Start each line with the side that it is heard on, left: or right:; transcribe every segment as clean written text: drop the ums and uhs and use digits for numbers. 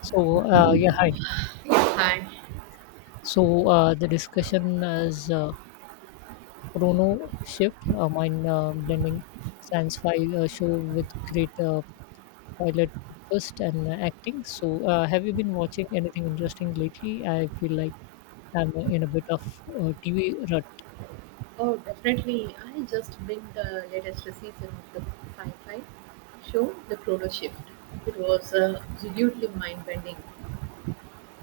left: Hi.
right: Yes, hi.
left: So, the discussion is Chrono Shift, a mind blending science fi show with great pilot twist and acting. So, have you been watching anything interesting lately? I feel like I'm in a bit of TV rut.
right: Oh, definitely. I just binged the latest season of the sci-fi show, The Chrono Shift. It was absolutely mind-bending.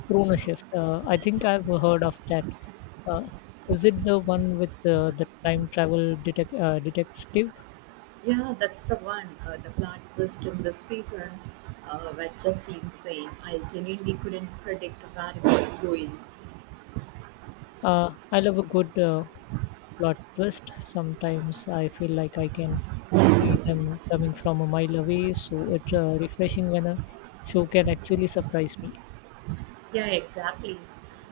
left: Chrono Shift, I think I've heard of that. Uh, is it the one with the time travel detective?
right: Yeah, that's the one. The plot twist in this season were just insane. I genuinely couldn't predict where it was going.
left: I love a good plot twist. Sometimes I feel like I can see them coming from a mile away, so it's refreshing when a show can actually surprise me.
right: Yeah, exactly.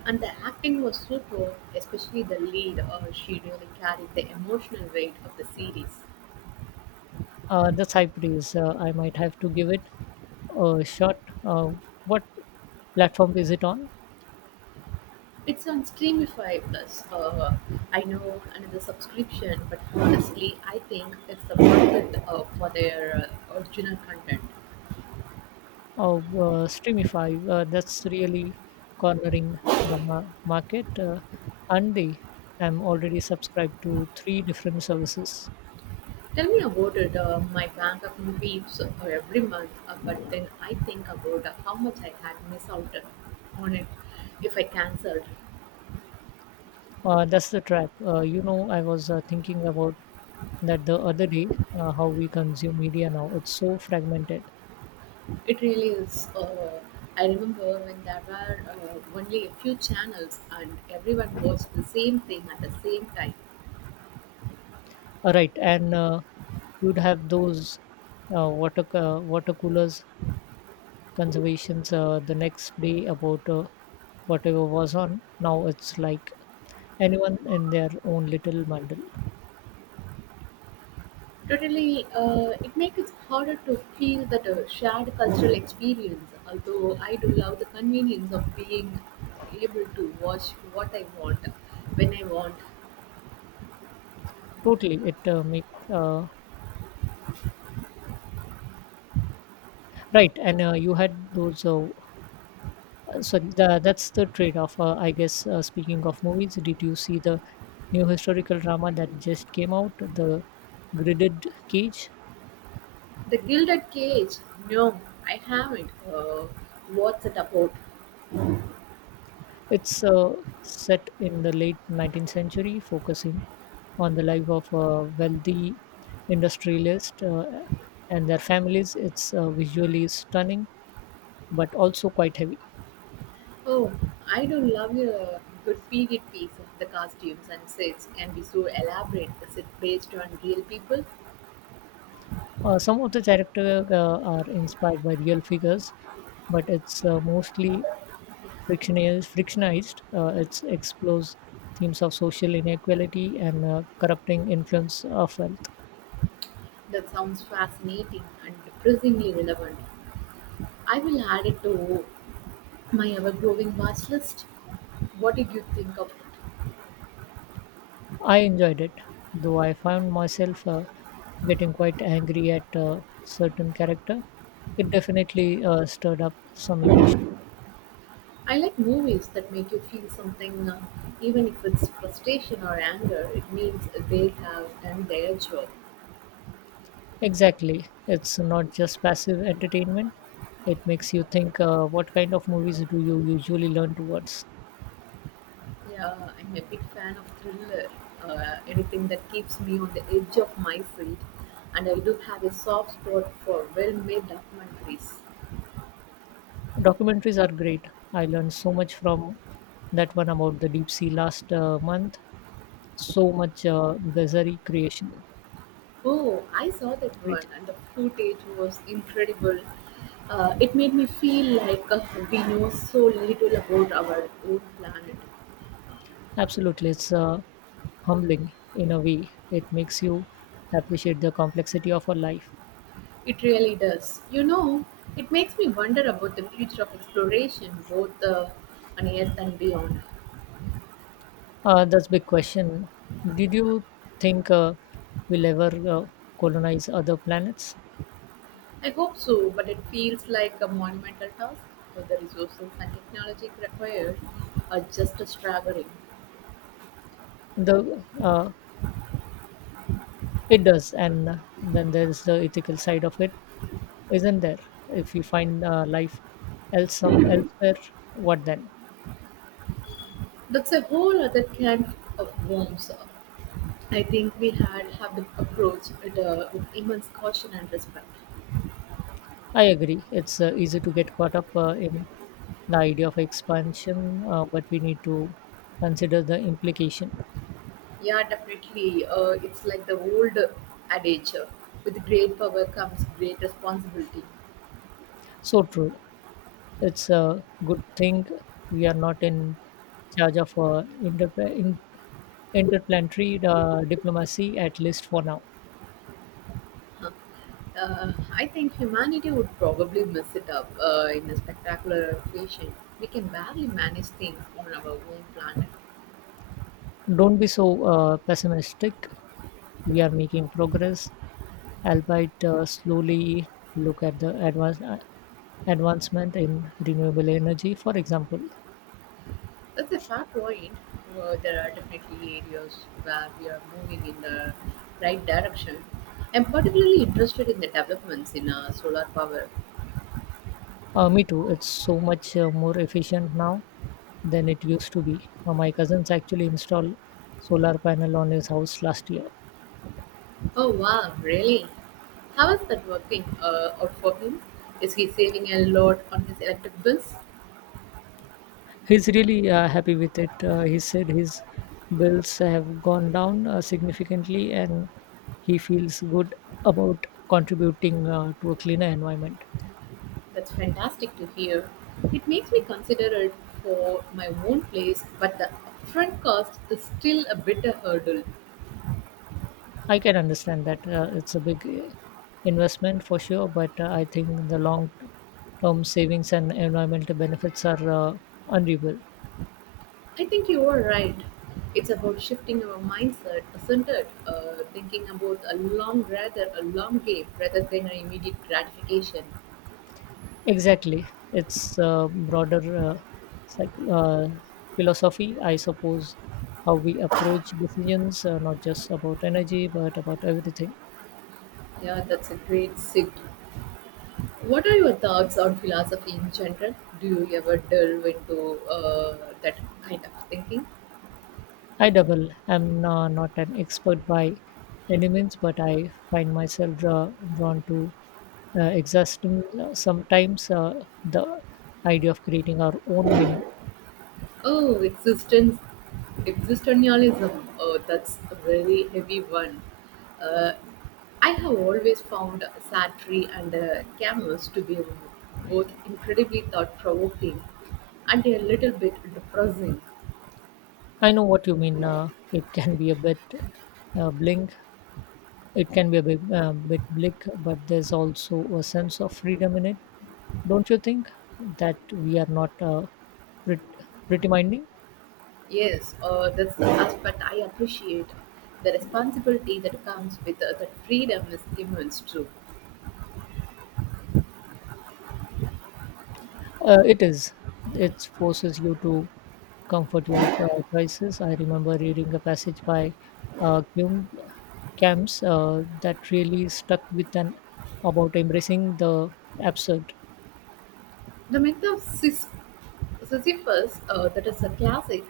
right: And the acting was superb, especially the lead. She really carried the emotional weight of the series.
left: That's high praise. I might have to give it a shot. Uh, what platform is it on?
right: It's on Streamify Plus. I know another subscription, but honestly, I think it's the worth it for their original content.
left: Oh, Streamify. That's really cornering the market. And they, I'm already subscribed to three different services.
right: Tell me about it. My bank of movies every month, but then I think about how much I had missed out on it if I cancelled.
left: That's the trap. I was thinking about that the other day, how we consume media now. It's so fragmented.
right: It really is. I remember when there were only a few channels and everyone watched the same thing at the same time.
left: All right, and you'd have those water coolers conservations the next day about whatever was on. Now it's like anyone in their own little bundle.
right: Totally, it makes it harder to feel that shared cultural experience. Although I do love the convenience of being able to watch what I want when I want.
left: Totally it make uh, right and you had those sorry the, That's the trade off, I guess. Speaking of movies, did you see the new historical drama that just came out, the gridded cage?
right: The Gilded Cage, no, I haven't. What's it about?
left: It's set in the late 19th century, focusing on the life of a wealthy industrialist and their families. It's visually stunning, but also quite heavy.
right: Oh, I do love a good period piece. The costumes and sets can be so elaborate. Is it based on real people?
left: Some of the characters are inspired by real figures, but it's mostly frictionized. It explores themes of social inequality and corrupting influence of wealth.
right: That sounds fascinating and surprisingly relevant. I will add it to my ever-growing watch list. What did you think of it?
left: I enjoyed it, though I found myself getting quite angry at a certain character. It definitely stirred up some emotion.
right: I like movies that make you feel something, even if it's frustration or anger. It means they have done their job.
left: Exactly. It's not just passive entertainment. It makes you think. Uh, what kind of movies do you usually learn towards?
right: Yeah, I'm a big fan of thriller. Anything that keeps me on the edge of my seat, and I do have a soft spot for well-made documentaries.
left: Documentaries are great. I learned so much from that one about the deep sea last month. So much bizarre creation.
right: Oh, I saw that one,
left: Creature.
right: and the footage was incredible. It made me feel like we know so little about our own planet.
left: Absolutely. It's humbling in a way. It makes you appreciate the complexity of our life.
right: It really does. You know, it makes me wonder about the future of exploration, both on Earth and beyond.
left: That's big question. Did you think we'll ever colonize other planets?
right: I hope so, but it feels like a monumental task, for the resources and technology required are just staggering.
left: The it does, and then there's the ethical side of it, isn't there? If we find life elsewhere, what then?
right: That's a whole other can of worms. I think we had have to approach it with immense caution and respect.
left: I agree. It's easy to get caught up in the idea of expansion, but we need to consider the implication.
right: Yeah, definitely. It's like the old adage: with great power comes great responsibility.
left: So true. It's a good thing we are not in charge of interplanetary diplomacy, at least for now.
right: I think humanity would probably mess it up in a spectacular fashion. We can barely manage things on our own planet.
left: Don't be so pessimistic. We are making progress, albeit slowly. Look at the advancement in renewable energy, for example.
right: That's a fair point. Well, there are definitely areas where we are moving in the right direction. I'm particularly interested in the developments in solar power.
left: Me too. It's so much more efficient now than it used to be. My cousins actually installed solar panel on his house last year.
right: Oh wow, really? How is that working out for him? Is he saving a lot on his electric bills?
left: He's really happy with it. He said his bills have gone down significantly and he feels good about contributing to a cleaner environment.
right: That's fantastic to hear. It makes me consider it for my own place, but the upfront cost is still a bit a hurdle.
left: I can understand that. It's a big investment for sure, but I think the long term savings and environmental benefits are unreal.
right: I think you are right. It's about shifting our mindset, isn't it? Thinking about a long, rather a long game rather than an immediate gratification.
left: Exactly. It's a broader psych- uh, philosophy, I suppose, how we approach decisions, not just about energy, but about everything.
right: Yeah, that's a great sit. What are your thoughts on philosophy in general? Do you ever delve into that kind of thinking?
left: I double. I'm not an expert by any means, but I find myself drawn to exhaustion sometimes, the idea of creating our own meaning.
right: Oh, existence, existentialism. Oh, that's a very heavy one. Uh, I have always found Sartre and Camus to be both incredibly thought-provoking and a little bit depressing.
left: I know what you mean. Uh, bling It can be a bit, bit bleak, but there's also a sense of freedom in it. Don't you think that we are not pretty minding?
right: Yes, that's the aspect I appreciate. The responsibility that comes with that freedom is immense too.
left: It is. It forces you to comfort your crisis. I remember reading a passage by Hume Camps that really stuck with an about embracing the absurd.
right: The myth of Sisyphus, that is a classic.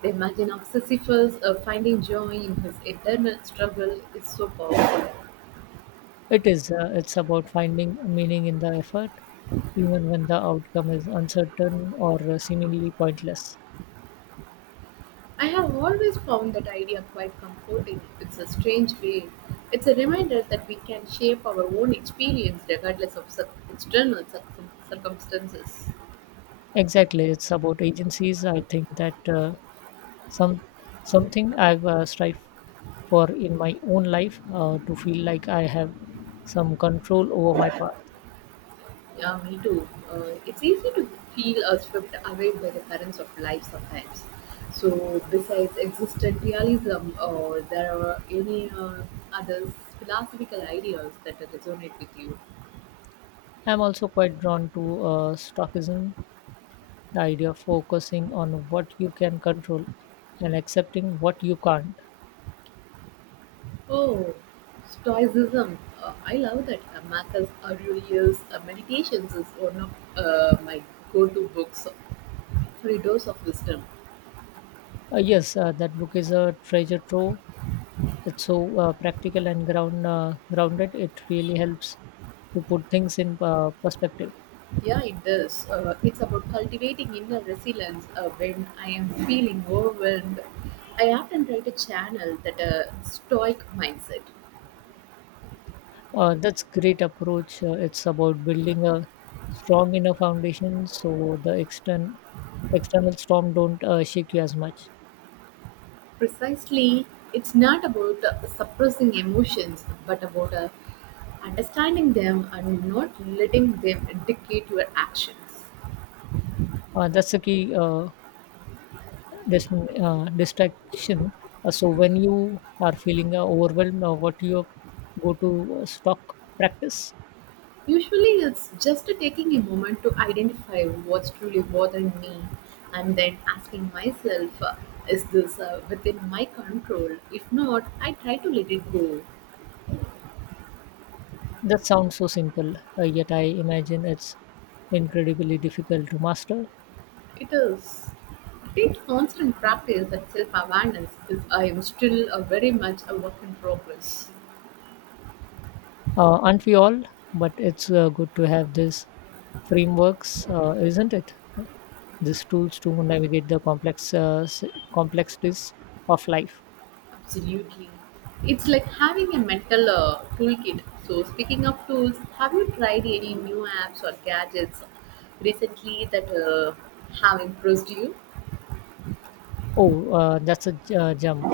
right: The imagine of Sisyphus finding joy in his internal struggle is so powerful.
left: It is. It's about finding meaning in the effort, even when the outcome is uncertain or seemingly pointless.
right: I have always found that idea quite comforting. It's a strange way. It's a reminder that we can shape our own experience regardless of external circumstances.
left: Exactly, it's about agencies. I think that some something I've strived for in my own life to feel like I have some control over my path.
right: Yeah, me too. It's easy to feel swept away by the currents of life sometimes. So, besides existent realism, or there are any other philosophical ideas that resonate with you?
left: I'm also quite drawn to stoicism, the idea of focusing on what you can control and accepting what you can't.
right: Oh, Stoicism. I love that Marcus Aurelius' Meditations is one of my go-to books for a dose of wisdom.
left: Yes, that book is a treasure trove. It's so practical and ground grounded. It really helps to put things in perspective.
right: Yeah, it does. It's about cultivating inner resilience. When I am feeling overwhelmed, I often try to channel that stoic mindset.
left: That's great approach. It's about building a strong inner foundation so the external storm don't shake you as much.
right: Precisely, it's not about suppressing emotions, but about understanding them and not letting them dictate your actions.
left: That's the key, this, distraction. So when you are feeling overwhelmed, what you go to stock practice.
right: Usually, it's just taking a moment to identify what's truly bothering me and then asking myself, is this within my control? If not, I try to let it go.
left: That sounds so simple, yet I imagine it's incredibly difficult to master.
right: It is. It takes constant practice and self awareness because I am still a very much a work in progress.
left: Aren't we all? But it's good to have these frameworks, isn't it? These tools to navigate the complexities of life.
right: Absolutely. It's like having a mental toolkit. So, speaking of tools, have you tried any new apps or gadgets recently that have impressed you?
left: Jump.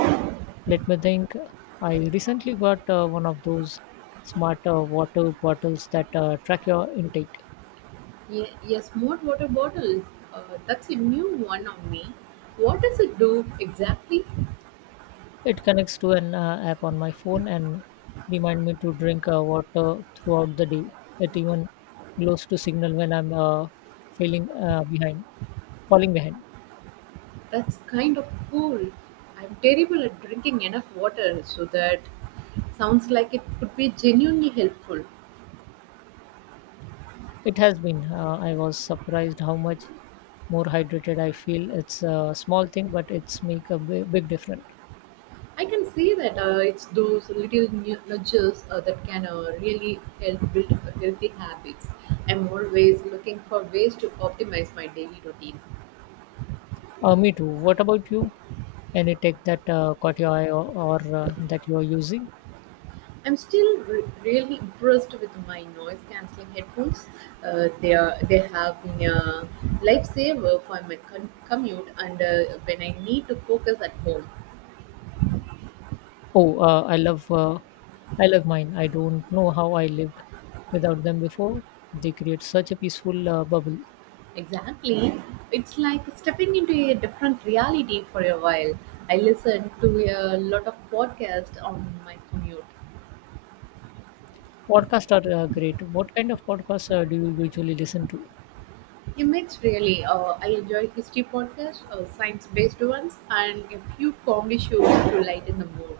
left: Let me think. I recently got one of those smart water bottles that track your intake.
right: Yes, smart water bottle. That's a new one on me. What does it do exactly?
left: It connects to an app on my phone and remind me to drink water throughout the day. It even glows to signal when I'm feeling uh, behind, falling behind.
right: That's kind of cool. I'm terrible at drinking enough water, so that sounds like it could be genuinely helpful.
left: It has been. I was surprised how much more hydrated I feel. It's a small thing, but it's make a big difference.
right: I can see that it's those little nudges that can really help build healthy habits. I'm always looking for ways to optimize my daily routine.
left: Me too. What about you? Any tech that caught your eye or that you are using?
right: I'm still really impressed with my noise cancelling headphones. They have been a lifesaver for my commute and when I need to focus at home.
left: Oh, I love mine. I don't know how I lived without them before. They create such a peaceful bubble.
right: Exactly. It's like stepping into a different reality for a while. I listen to a lot of podcasts on my commute.
left: Podcasts are great. What kind of podcasts do you usually listen to?
right: A mix, really. I enjoy history podcasts, science based ones, and a few comedy shows to lighten the mood.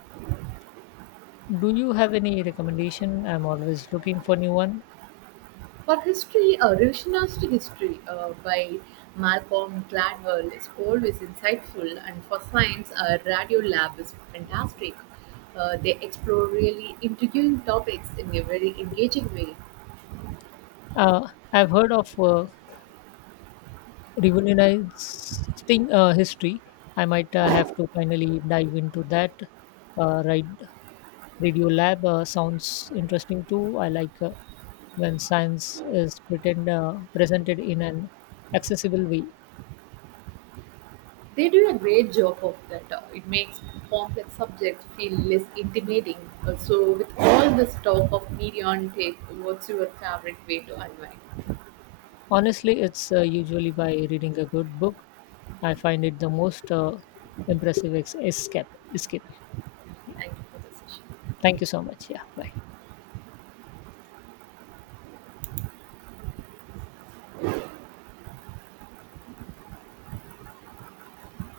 left: Do you have any recommendation? I'm always looking for new one.
right: For history, revisionist history by Malcolm Gladwell is always insightful, and for science, Radio Lab is fantastic. They explore really intriguing topics in a very engaging way.
left: Uh, I've heard of revolutionizing history. I might have to finally dive into that. Right, Radio Lab sounds interesting too. I like when science is presented in an accessible way.
right: They do a great job of that. It makes complex subjects feel less intimidating. So, with all this talk of media and tech, what's your favorite way to unwind?
left: Honestly, it's usually by reading a good book. I find it the most impressive escape. Escape. Yeah.
right: Thank you for the session.
left: Thank you so much. Yeah. Bye.